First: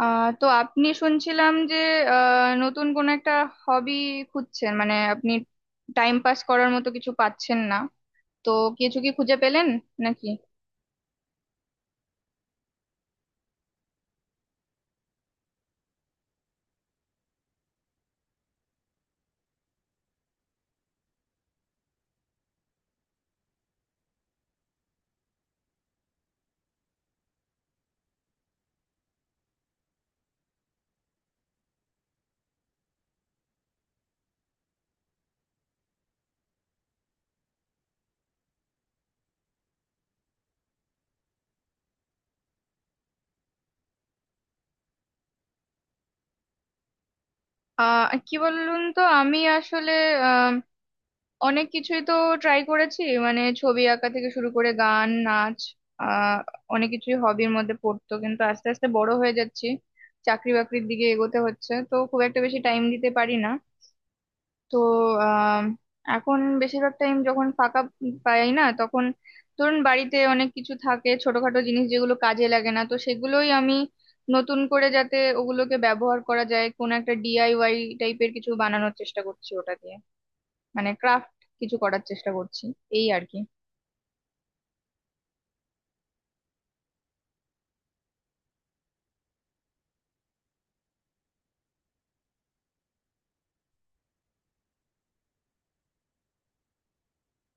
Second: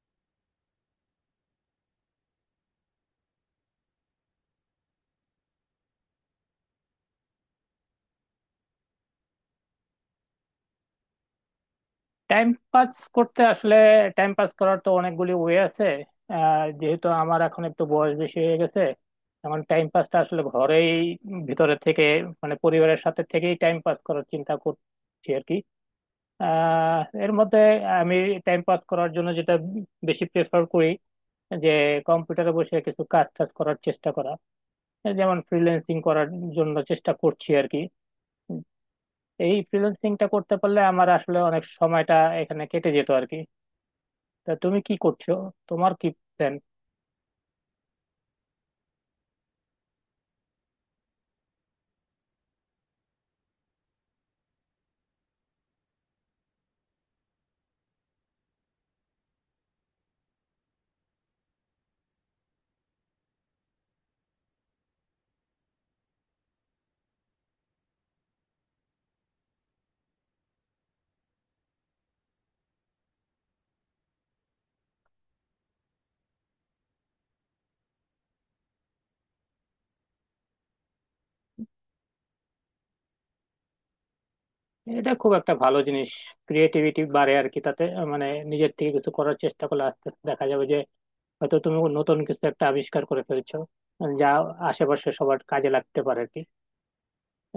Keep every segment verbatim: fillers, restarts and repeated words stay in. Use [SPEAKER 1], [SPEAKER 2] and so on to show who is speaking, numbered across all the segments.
[SPEAKER 1] আহ তো আপনি শুনছিলাম যে আহ নতুন কোন একটা হবি খুঁজছেন, মানে আপনি টাইম পাস করার মতো কিছু পাচ্ছেন না। তো কিছু কি খুঁজে পেলেন নাকি?
[SPEAKER 2] টাইম পাস করতে আসলে টাইম পাস করার তো অনেকগুলি ওয়ে আছে। আহ, যেহেতু আমার এখন একটু বয়স বেশি হয়ে গেছে, এখন টাইম পাসটা আসলে ঘরেই ভিতরে থেকে, মানে পরিবারের সাথে থেকেই টাইম পাস করার চিন্তা করছি আর কি। আহ, এর মধ্যে আমি টাইম পাস করার জন্য যেটা বেশি প্রেফার করি যে কম্পিউটারে বসে কিছু কাজ টাজ করার চেষ্টা করা, যেমন ফ্রিল্যান্সিং করার জন্য চেষ্টা করছি আর কি। এই ফ্রিল্যান্সিংটা করতে পারলে আমার আসলে অনেক সময়টা এখানে কেটে যেত আর কি। তা তুমি কি করছো? তোমার কি প্ল্যান?
[SPEAKER 1] আহ কি বলুন তো, আমি আসলে আহ, অনেক কিছুই তো ট্রাই করেছি, মানে ছবি আঁকা থেকে শুরু করে গান, নাচ, আহ অনেক কিছুই হবির মধ্যে পড়তো। কিন্তু আস্তে আস্তে বড় হয়ে যাচ্ছি, চাকরি বাকরির দিকে এগোতে হচ্ছে, তো খুব একটা বেশি টাইম দিতে পারি না। তো আহ এখন বেশিরভাগ টাইম যখন ফাঁকা পাই না, তখন ধরুন বাড়িতে অনেক কিছু থাকে, ছোটখাটো জিনিস যেগুলো কাজে লাগে না, তো সেগুলোই আমি নতুন করে যাতে ওগুলোকে ব্যবহার করা যায়, কোন একটা ডিআইওয়াই টাইপের কিছু বানানোর চেষ্টা করছি ওটা দিয়ে, মানে ক্রাফট কিছু করার চেষ্টা করছি এই আর কি।
[SPEAKER 2] এটা খুব একটা ভালো জিনিস, ক্রিয়েটিভিটি বাড়ে আর কি তাতে। আহ, মানে নিজের থেকে কিছু করার চেষ্টা করলে আস্তে আস্তে দেখা যাবে যে হয়তো তুমি নতুন কিছু একটা আবিষ্কার করে ফেলছো, যা আশেপাশে সবার কাজে লাগতে পারে আর কি।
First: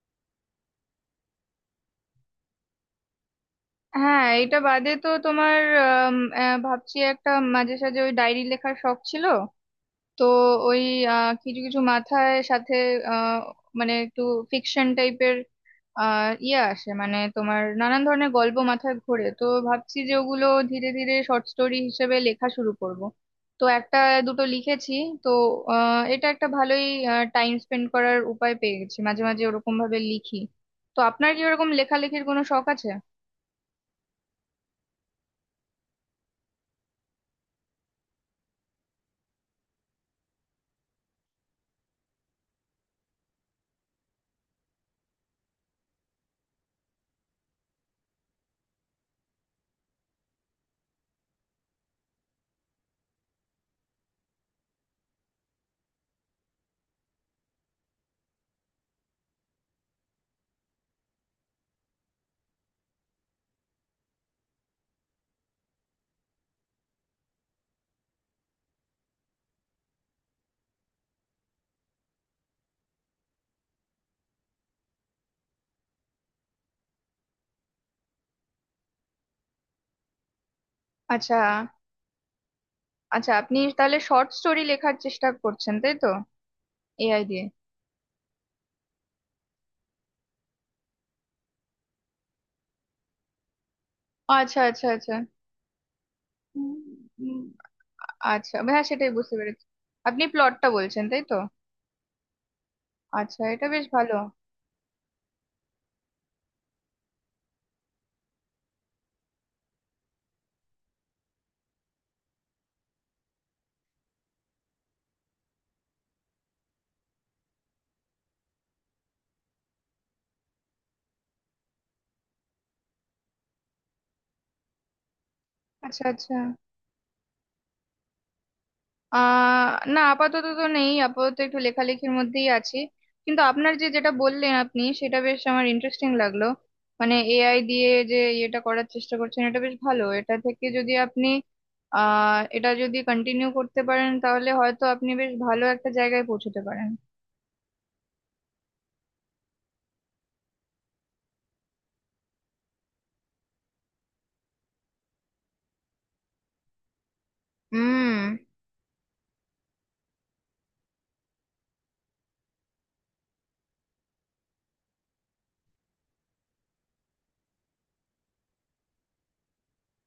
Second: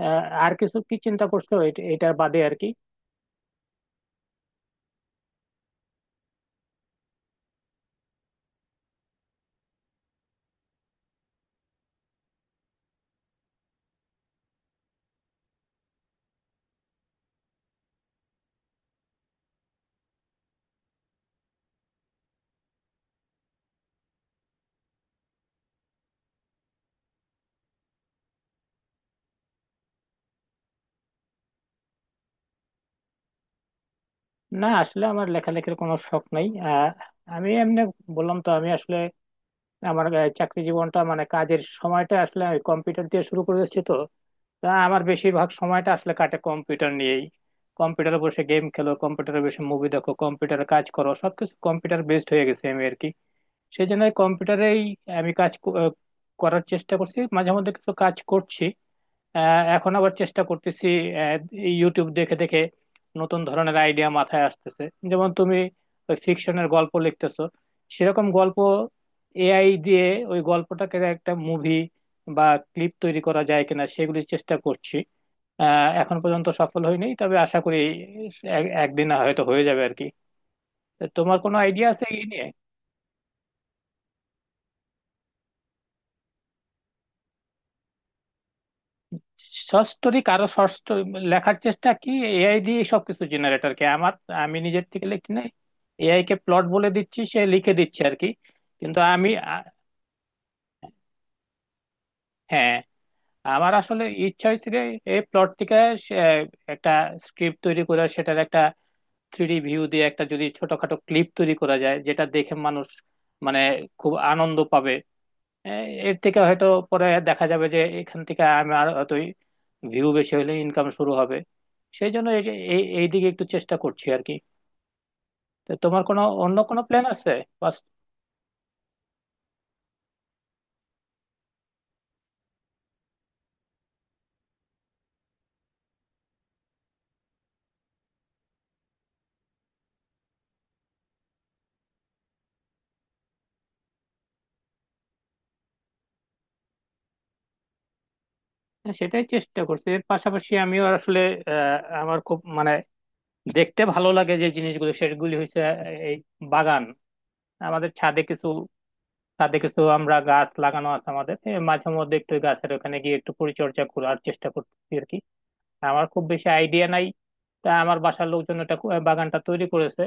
[SPEAKER 2] আহ, আর কিছু কি চিন্তা করছো এট- এটার বাদে আর কি?
[SPEAKER 1] হ্যাঁ, এটা বাদে তো তোমার আম, আহ, ভাবছি একটা, মাঝে সাঝে ওই ডায়েরি লেখার শখ ছিল, তো ওই আহ, কিছু কিছু মাথায় সাথে আহ, মানে একটু ফিকশন টাইপের ইয়ে আসে, মানে তোমার নানান ধরনের গল্প মাথায় ঘোরে, তো ভাবছি যে ওগুলো ধীরে ধীরে শর্ট স্টোরি হিসেবে লেখা শুরু করব। তো একটা দুটো লিখেছি। তো আহ, এটা একটা ভালোই টাইম স্পেন্ড করার উপায় পেয়ে গেছি, মাঝে মাঝে ওরকম ভাবে লিখি। তো আপনার কি ওরকম লেখালেখির কোনো শখ আছে?
[SPEAKER 2] না আসলে আমার লেখালেখির কোনো শখ নাই। আহ, আমি এমনি বললাম তো, আমি আসলে আমার আহ, চাকরি জীবনটা মানে কাজের সময়টা আসলে কম্পিউটার দিয়ে শুরু করেছি, তো তা আমার বেশিরভাগ সময়টা আসলে কাটে কম্পিউটার নিয়েই। কম্পিউটারে বসে গেম খেলো, কম্পিউটারে বসে মুভি দেখো, কম্পিউটারে কাজ করো, সবকিছু কম্পিউটার বেসড হয়ে গেছে আমি আর কি। সেই জন্য কম্পিউটারেই আমি কাজ ক- আহ, করার চেষ্টা করছি, মাঝে মধ্যে কিছু কাজ করছি। আহ, এখন আবার চেষ্টা করতেছি আহ, ইউটিউব দেখে দেখে নতুন ধরনের আইডিয়া মাথায় আসতেছে। যেমন তুমি ওই ফিকশনের গল্প লিখতেছো, সেরকম গল্প এআই দিয়ে ওই গল্পটাকে একটা মুভি বা ক্লিপ তৈরি করা যায় কিনা সেগুলির চেষ্টা করছি। আহ এখন পর্যন্ত সফল হয়নি, তবে আশা করি এক- একদিন হয়তো হয়ে যাবে আর কি। তো
[SPEAKER 1] আচ্ছা,
[SPEAKER 2] তোমার কোনো আইডিয়া আছে এই নিয়ে?
[SPEAKER 1] আচ্ছা, আপনি তাহলে শর্ট স্টোরি লেখার চেষ্টা করছেন তাই তো, এআই দিয়ে?
[SPEAKER 2] সস্তরিক আরো সস্ত লেখার চেষ্টা কি এআই দিয়ে সবকিছু জেনারেটর কে আমার আমি
[SPEAKER 1] আচ্ছা, আচ্ছা,
[SPEAKER 2] নিজের থেকে
[SPEAKER 1] আচ্ছা।
[SPEAKER 2] লিখি নাই, এআই কে প্লট
[SPEAKER 1] উম,
[SPEAKER 2] বলে দিচ্ছি, সে
[SPEAKER 1] উম,
[SPEAKER 2] লিখে দিচ্ছে আর কি।
[SPEAKER 1] আচ্ছা, হ্যাঁ
[SPEAKER 2] কিন্তু
[SPEAKER 1] সেটাই
[SPEAKER 2] আমি
[SPEAKER 1] বুঝতে
[SPEAKER 2] আ-
[SPEAKER 1] পেরেছি। আপনি প্লটটা বলছেন তাই তো?
[SPEAKER 2] হ্যাঁ,
[SPEAKER 1] আচ্ছা, এটা
[SPEAKER 2] আমার
[SPEAKER 1] বেশ
[SPEAKER 2] আসলে
[SPEAKER 1] ভালো।
[SPEAKER 2] ইচ্ছা হয়েছিল এই প্লট থেকে সে একটা স্ক্রিপ্ট তৈরি করে সেটার একটা থ্রিডি ভিউ দিয়ে একটা যদি ছোটখাটো ক্লিপ তৈরি করা যায় যেটা দেখে মানুষ মানে খুব আনন্দ পাবে। হ্যাঁ, এর থেকে হয়তো পরে দেখা যাবে যে এখান থেকে আমি আর হয়তোই ভিউ বেশি হলে ইনকাম শুরু হবে। সেই জন্য এই যে- এই এই দিকে একটু চেষ্টা করছি আর কি। তো তোমার
[SPEAKER 1] আচ্ছা,
[SPEAKER 2] কোনো
[SPEAKER 1] আচ্ছা।
[SPEAKER 2] অন্য কোনো প্ল্যান আছে? বাস,
[SPEAKER 1] আহ না, আপাতত তো নেই, আপাতত একটু লেখালেখির মধ্যেই আছি। কিন্তু আপনার যে যেটা বললেন আপনি, সেটা বেশ আমার ইন্টারেস্টিং লাগলো। মানে এআই দিয়ে যে ইয়েটা করার চেষ্টা করছেন এটা বেশ ভালো, এটা থেকে যদি আপনি আহ এটা যদি কন্টিনিউ করতে পারেন তাহলে হয়তো আপনি বেশ ভালো একটা জায়গায় পৌঁছতে পারেন।
[SPEAKER 2] হ্যাঁ, সেটাই চেষ্টা করছি। এর পাশাপাশি আমিও আসলে আহ, আমার খুব মানে দেখতে ভালো লাগে যে জিনিসগুলো সেগুলি হচ্ছে আহ, এই বাগান। আমাদের ছাদে
[SPEAKER 1] হুম।
[SPEAKER 2] কিছু ছাদে কিছু আমরা গাছ লাগানো আছে আমাদের। এ, মাঝে মধ্যে একটু গাছের ওখানে গিয়ে একটু পরিচর্যা করার চেষ্টা করছি আর কি। আমার খুব বেশি আইডিয়া নাই, তা আমার বাসার লোকজন এটা কো- বাগানটা তৈরি করেছে,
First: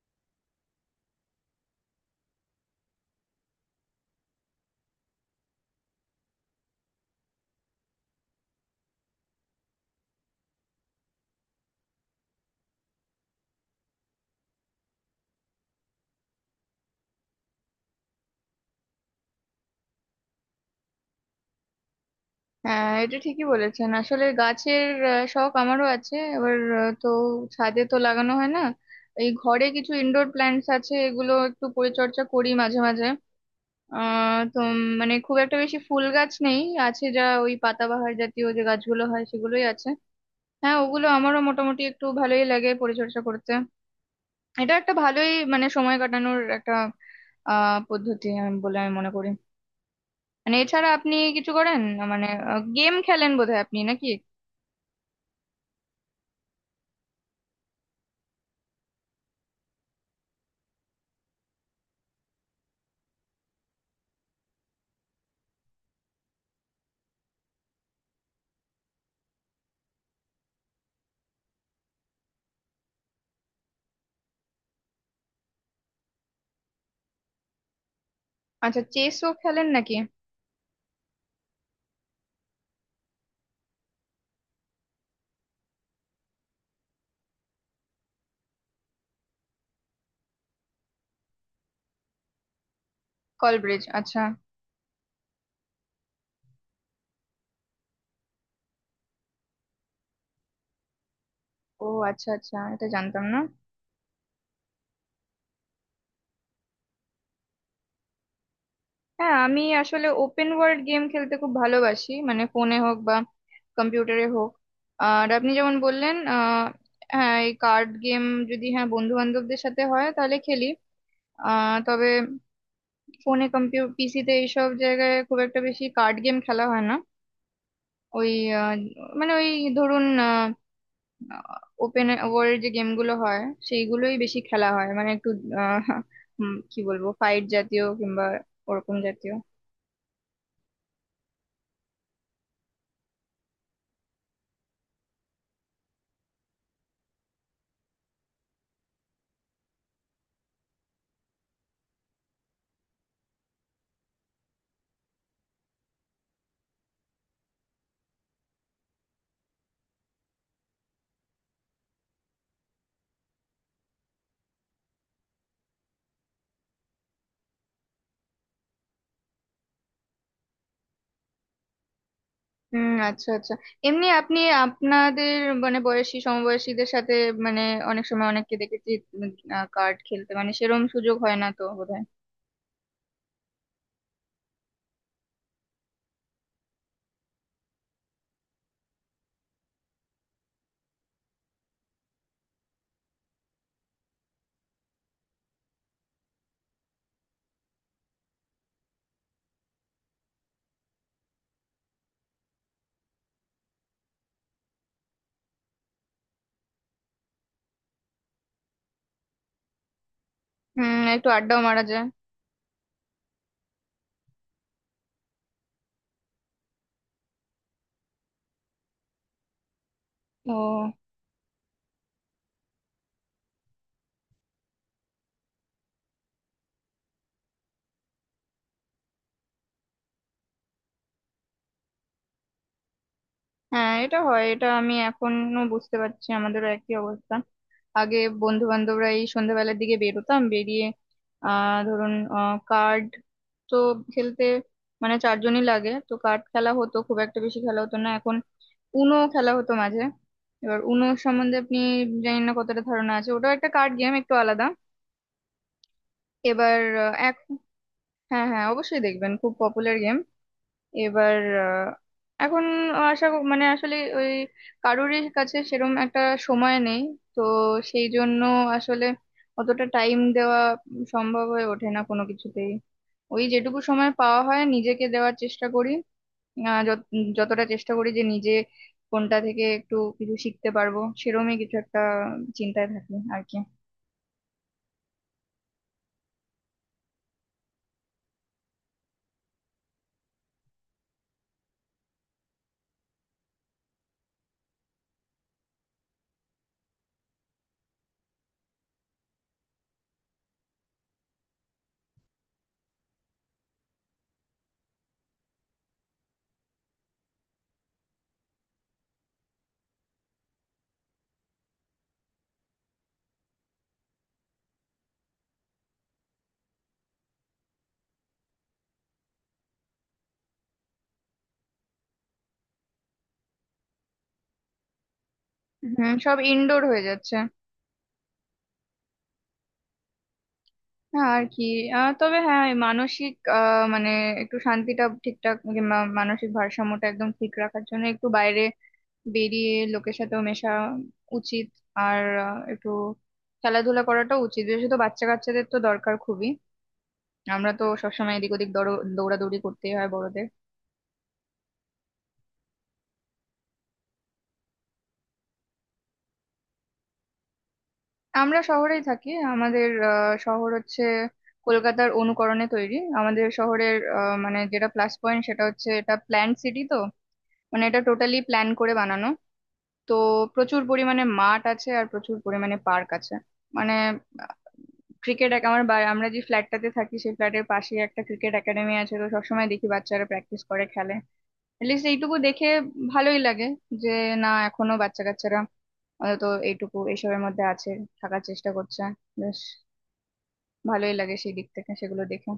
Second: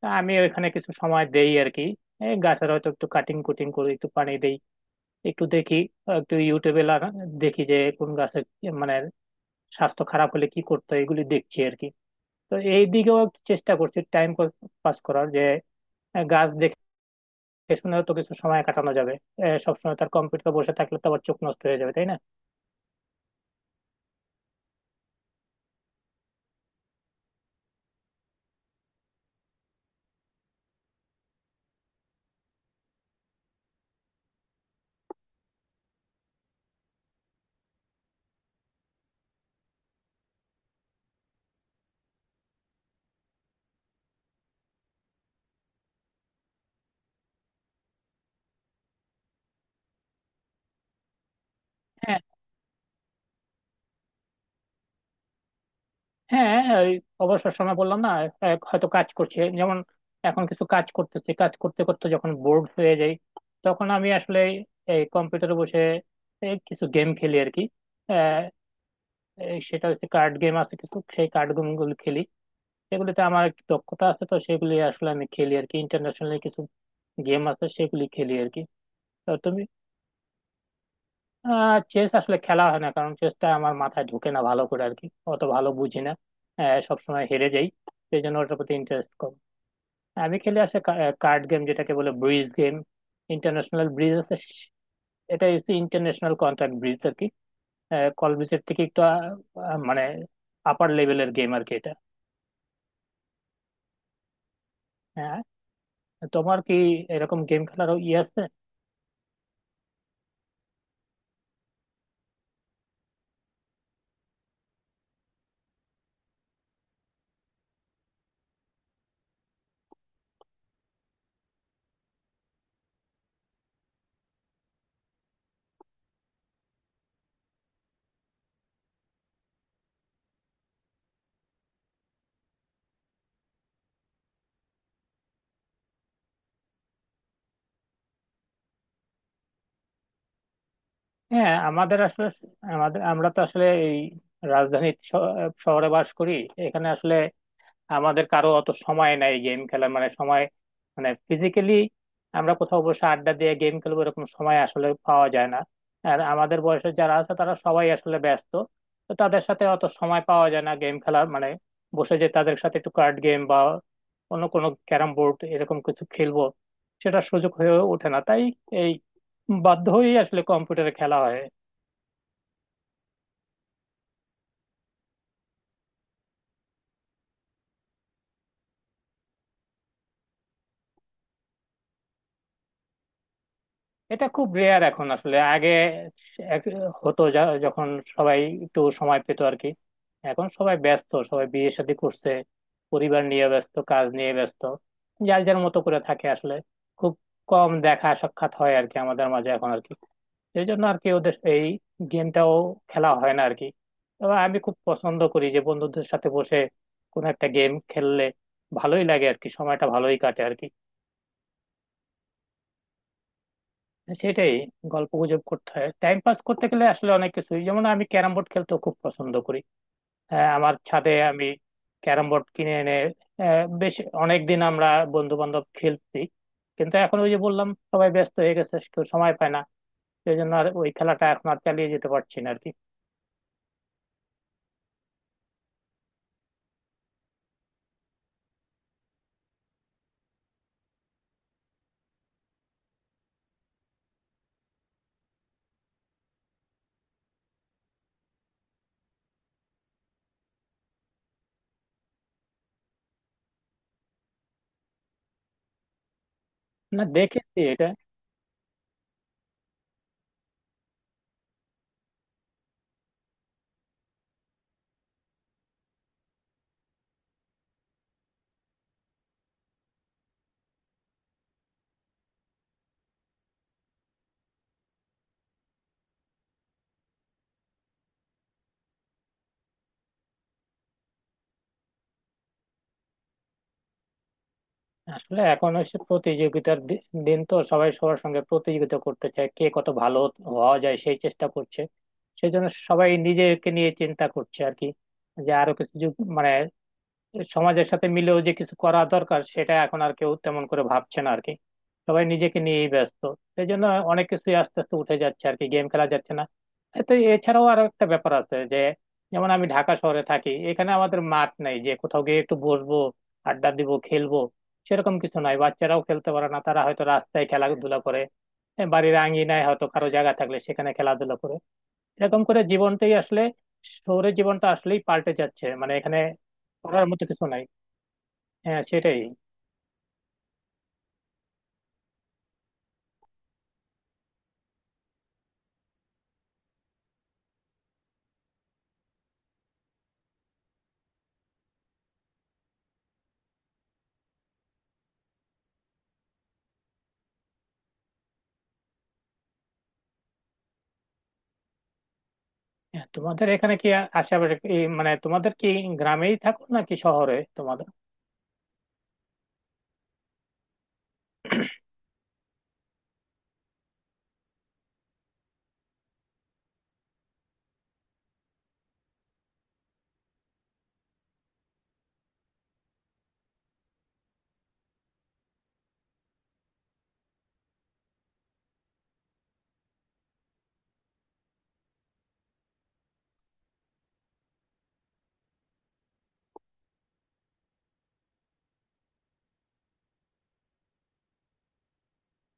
[SPEAKER 2] তা আমি ওইখানে কিছু সময় দেই আর কি। এই গাছের হয়তো একটু কাটিং কুটিং করি, একটু পানি দেই, একটু দেখি, একটু ইউটিউবে লাগা দেখি যে কোন গাছের কি- মানে স্বাস্থ্য খারাপ হলে কি করতে হয় এগুলি দেখছি আর কি। তো এই দিকেও একটু চেষ্টা করছি টাইম পাস করার যে আহ, গাছ দেখে শুনেও তো কিছু সময় কাটানো যাবে। আহ, সবসময় তার কম্পিউটার বসে থাকলে তো আবার চোখ নষ্ট হয়ে যাবে, তাই না?
[SPEAKER 1] হ্যাঁ, এটা ঠিকই বলেছেন, আসলে গাছের আহ, শখ আমারও আছে। এবার আহ, তো ছাদে তো লাগানো হয় না, এই ঘরে কিছু ইনডোর প্ল্যান্টস আছে, এগুলো একটু পরিচর্যা করি মাঝে মাঝে। আহ তো উম, মানে খুব একটা বেশি ফুল গাছ নেই, আছে যা ওই পাতাবাহার জাতীয় যে গাছগুলো হয় সেগুলোই আছে। হ্যাঁ, ওগুলো আমারও মোটামুটি একটু ভালোই লাগে পরিচর্যা করতে। এটা একটা ভালোই, মানে সময় কাটানোর একটা আহ পদ্ধতি আমি- বলে আমি মনে করি। মানে এছাড়া আপনি কিছু করেন, মানে গেম খেলেন বোধহয় আপনি নাকি?
[SPEAKER 2] হ্যাঁ হ্যাঁ, ওই অবসর সময় বললাম না, এক- হয়তো কাজ করছে। যেমন এখন কিছু কাজ করতেছি, কাজ করতে করতে যখন বোর্ড হয়ে যাই তখন আমি আসলে এই কম্পিউটারে বসে এই কিছু গেম খেলি আর কি। আহ, এই সেটা হচ্ছে কার্ড গেম আছে কিছু, সেই কার্ড গেম গুলো খেলি। সেগুলিতে আমার একটু দক্ষতা আছে তো সেগুলি আসলে আমি খেলি আর কি। ইন্টারন্যাশনাল কিছু গেম আছে সেগুলি খেলি আর কি।
[SPEAKER 1] আচ্ছা, চেসও
[SPEAKER 2] তো তুমি
[SPEAKER 1] খেলেন নাকি?
[SPEAKER 2] আহ চেস আসলে খেলা হয় না, কারণ চেসটা আমার মাথায় ঢুকে না ভালো করে আর কি। অত ভালো বুঝি না। আহ, সবসময় হেরে যাই, সেই জন্য ওটার প্রতি ইন্টারেস্ট কম। আমি খেলে আসে কার্ড গেম যেটাকে বলে bridge game,
[SPEAKER 1] call bridge,
[SPEAKER 2] international bridge
[SPEAKER 1] আচ্ছা।
[SPEAKER 2] আছে। এটা হচ্ছে ইন্টারন্যাশনাল কন্ট্রাক্ট ব্রিজ আর কি। কল ব্রিজের থেকে একটু আহ, মানে আপার লেভেলের গেম আর কি
[SPEAKER 1] ও
[SPEAKER 2] এটা।
[SPEAKER 1] আচ্ছা, আচ্ছা, এটা জানতাম না।
[SPEAKER 2] হ্যাঁ। তোমার কি এরকম গেম খেলার ইয়ে আছে?
[SPEAKER 1] হ্যাঁ, আমি আসলে ওপেন ওয়ার্ল্ড গেম খেলতে খুব ভালোবাসি, মানে ফোনে হোক বা কম্পিউটারে হোক। আর আপনি যেমন বললেন আহ হ্যাঁ এই কার্ড গেম, যদি হ্যাঁ বন্ধু বান্ধবদের সাথে হয় তাহলে খেলি। আহ তবে ফোনে, কম্পিউটার, পিসিতে এইসব জায়গায় খুব একটা বেশি কার্ড গেম খেলা হয় না। ওই আহ, মানে ওই ধরুন ওপেন ওয়ার্ল্ড যে গেমগুলো হয় সেইগুলোই বেশি খেলা হয়, মানে একটু আহ, উম, কি বলবো, ফাইট জাতীয় কিংবা ওরকম জাতীয়।
[SPEAKER 2] হ্যাঁ, আমাদের আসলে আমাদের আমরা তো আসলে এই রাজধানীর শ- শহরে বাস করি। এখানে আসলে আমাদের কারো অত সময় নাই গেম খেলার, মানে সময়, মানে ফিজিক্যালি আমরা কোথাও বসে আড্ডা দিয়ে গেম খেলবো এরকম সময় আসলে পাওয়া যায় না। আর আমাদের বয়সে যারা আছে তারা সবাই আসলে ব্যস্ত, তো তাদের সাথে অত সময় পাওয়া যায় না গেম খেলার, মানে বসে যে তাদের সাথে একটু কার্ড গেম বা অন্য কোনো ক্যারাম বোর্ড এরকম কিছু খেলবো, সেটা সুযোগ হয়ে ওঠে না, তাই এই বাধ্য হয়েই আসলে কম্পিউটারে খেলা হয়।
[SPEAKER 1] হুম, আচ্ছা, আচ্ছা। এমনি আপনি, আপনাদের মানে বয়সী, সমবয়সীদের সাথে, মানে অনেক সময় অনেককে দেখেছি কার্ড খেলতে, মানে সেরম সুযোগ হয় না তো বোধহয়।
[SPEAKER 2] এটা খুব রেয়ার এখন আসলে। আগে এক- হতো, যা- যখন সবাই একটু সময় পেত আর কি। এখন সবাই ব্যস্ত, সবাই বিয়ে শাদী করছে, পরিবার নিয়ে ব্যস্ত, কাজ নিয়ে ব্যস্ত, যার যার মতো করে থাকে আসলে। খুব কম দেখা সাক্ষাৎ হয় আর কি আমাদের মাঝে এখন আর কি। এই জন্য আর কি ওদের এই গেমটাও খেলা হয় না আর কি। তবে আমি খুব পছন্দ করি যে বন্ধুদের সাথে বসে কোনো একটা গেম খেললে ভালোই লাগে আর কি, সময়টা ভালোই কাটে আর কি।
[SPEAKER 1] হুম, একটু আড্ডাও মারা যায়।
[SPEAKER 2] সেটাই। গল্প গুজব করতে হয় টাইম পাস করতে গেলে, আসলে অনেক কিছুই। যেমন আমি ক্যারাম বোর্ড খেলতে খুব পছন্দ করি। আহ, আমার
[SPEAKER 1] ও
[SPEAKER 2] ছাদে আমি ক্যারাম বোর্ড কিনে এনে আহ, বেশ অনেকদিন আমরা বন্ধু বান্ধব খেলছি, কিন্তু এখন ওই যে বললাম সবাই ব্যস্ত হয়ে গেছে, কেউ সময় পায় না। সেই জন্য আর ওই খেলাটা এখন আর চালিয়ে যেতে পারছি না আর কি।
[SPEAKER 1] হ্যাঁ, এটা হয়, এটা আমি এখনো বুঝতে পারছি, আমাদেরও একই অবস্থা। আগে বন্ধু বান্ধবরা এই সন্ধ্যাবেলার দিকে বেরোতাম, বেরিয়ে আহ ধরুন কার্ড, তো খেলতে মানে চারজনই লাগে, তো কার্ড খেলা হতো, খুব একটা বেশি খেলা হতো না। এখন উনো খেলা হতো মাঝে। এবার উনো সম্বন্ধে আপনি জানি না কতটা ধারণা আছে, ওটাও একটা কার্ড গেম একটু আলাদা। এবার
[SPEAKER 2] না
[SPEAKER 1] আহ, এক
[SPEAKER 2] দেখেছি এটা।
[SPEAKER 1] হ্যাঁ, হ্যাঁ, অবশ্যই দেখবেন, খুব পপুলার গেম। এবার আহ, এখন আশা ক- মানে আসলে ওই কারোরই কাছে সেরম একটা সময় নেই, তো সেই জন্য আসলে অতটা টাইম দেওয়া সম্ভব হয়ে ওঠে না কোনো কিছুতেই। ওই যেটুকু সময় পাওয়া হয় নিজেকে দেওয়ার চেষ্টা করি। আহ, যত- যতটা চেষ্টা করি যে নিজে কোনটা থেকে একটু কিছু শিখতে পারবো সেরমই কিছু একটা চিন্তায় থাকি আর কি।
[SPEAKER 2] আসলে এখন হচ্ছে প্রতিযোগিতার দি- দিন, তো সবাই সবার সঙ্গে প্রতিযোগিতা করতে চায়, কে কত ভালো হওয়া যায় সেই চেষ্টা করছে। সেই জন্য সবাই নিজেকে নিয়ে চিন্তা করছে আর কি। যে আরো কিছু যুগ- মানে সমাজের সাথে মিলেও যে কিছু করা দরকার সেটা এখন আর কেউ তেমন করে ভাবছে না আর কি। সবাই নিজেকে নিয়েই ব্যস্ত। সেই জন্য অনেক কিছুই আস্তে আস্তে উঠে যাচ্ছে আর কি, গেম খেলা যাচ্ছে না। এ তো এছাড়াও আরো একটা ব্যাপার আছে যে, যেমন আমি ঢাকা শহরে থাকি, এখানে আমাদের মাঠ নেই যে কোথাও গিয়ে একটু বসবো, আড্ডা দিব, খেলবো, সেরকম কিছু নাই। বাচ্চারাও খেলতে পারে না, তারা হয়তো রাস্তায় খেলাধুলা করে, এ, বাড়ির আঙিনায় হয়তো কারো জায়গা থাকলে সেখানে খেলাধুলা করে। এরকম করে জীবনটাই আসলে শহুরে জীবনটা আসলেই পাল্টে যাচ্ছে, মানে
[SPEAKER 1] হুম,
[SPEAKER 2] এখানে
[SPEAKER 1] সব ইনডোর হয়ে
[SPEAKER 2] করার মতো
[SPEAKER 1] যাচ্ছে।
[SPEAKER 2] কিছু নাই। হ্যাঁ সেটাই।
[SPEAKER 1] না আর কি। আহ, তবে হ্যাঁ, এই মানসিক আহ, মানে একটু শান্তিটা ঠিকঠাক, মানে মা- মানসিক ভারসাম্যটা একদম ঠিক রাখার জন্য একটু বাইরে বেরিয়ে লোকের সাথেও মেশা উচিত। আর আহ, একটু খেলাধুলা করাটাও উচিত, বিশেষত বাচ্চা কাচ্চাদের তো দরকার খুবই। আমরা তো সবসময় এদিক ওদিক দৌড়- দৌড়াদৌড়ি করতেই হয় বড়দের।
[SPEAKER 2] হ্যাঁ, তোমাদের এখানে কি আ- আশেপাশে এই মানে তোমাদের কি গ্রামেই থাকো নাকি শহরে তোমাদের?
[SPEAKER 1] আমরা শহরেই থাকি। আমাদের আহ, শহর হচ্ছে কলকাতার অনুকরণে তৈরি। আমাদের শহরের আহ, মানে যেটা প্লাস পয়েন্ট সেটা হচ্ছে এটা প্ল্যান্ড সিটি, তো মানে এটা টোটালি প্ল্যান করে বানানো। তো প্রচুর পরিমাণে মাঠ আছে আর প্রচুর পরিমাণে পার্ক আছে। মানে ক্রিকেট আমার বা- আমরা যে ফ্ল্যাটটাতে থাকি সেই ফ্ল্যাটের পাশে একটা ক্রিকেট একাডেমি আছে, তো সবসময় দেখি বাচ্চারা প্র্যাকটিস করে খেলে। এটলিস্ট এইটুকু দেখে ভালোই লাগে যে না, এখনো বাচ্চা কাচ্চারা অন্তত এইটুকু এইসবের মধ্যে আছে, থাকার চেষ্টা করছে। বেশ ভালোই লাগে সেই দিক থেকে সেগুলো দেখে।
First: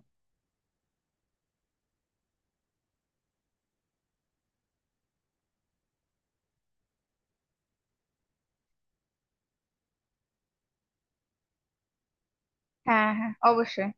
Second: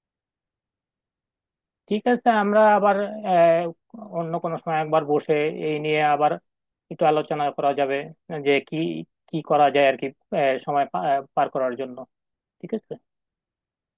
[SPEAKER 2] ঠিক আছে, আমরা আবার আহ, অন্য কোনো সময় একবার বসে এই নিয়ে আবার একটু আলোচনা করা যাবে যে কি কি করা যায় আর কি। আহ, সময় পা- পার করার জন্য। ঠিক আছে।
[SPEAKER 1] হ্যাঁ, হ্যাঁ, অবশ্যই।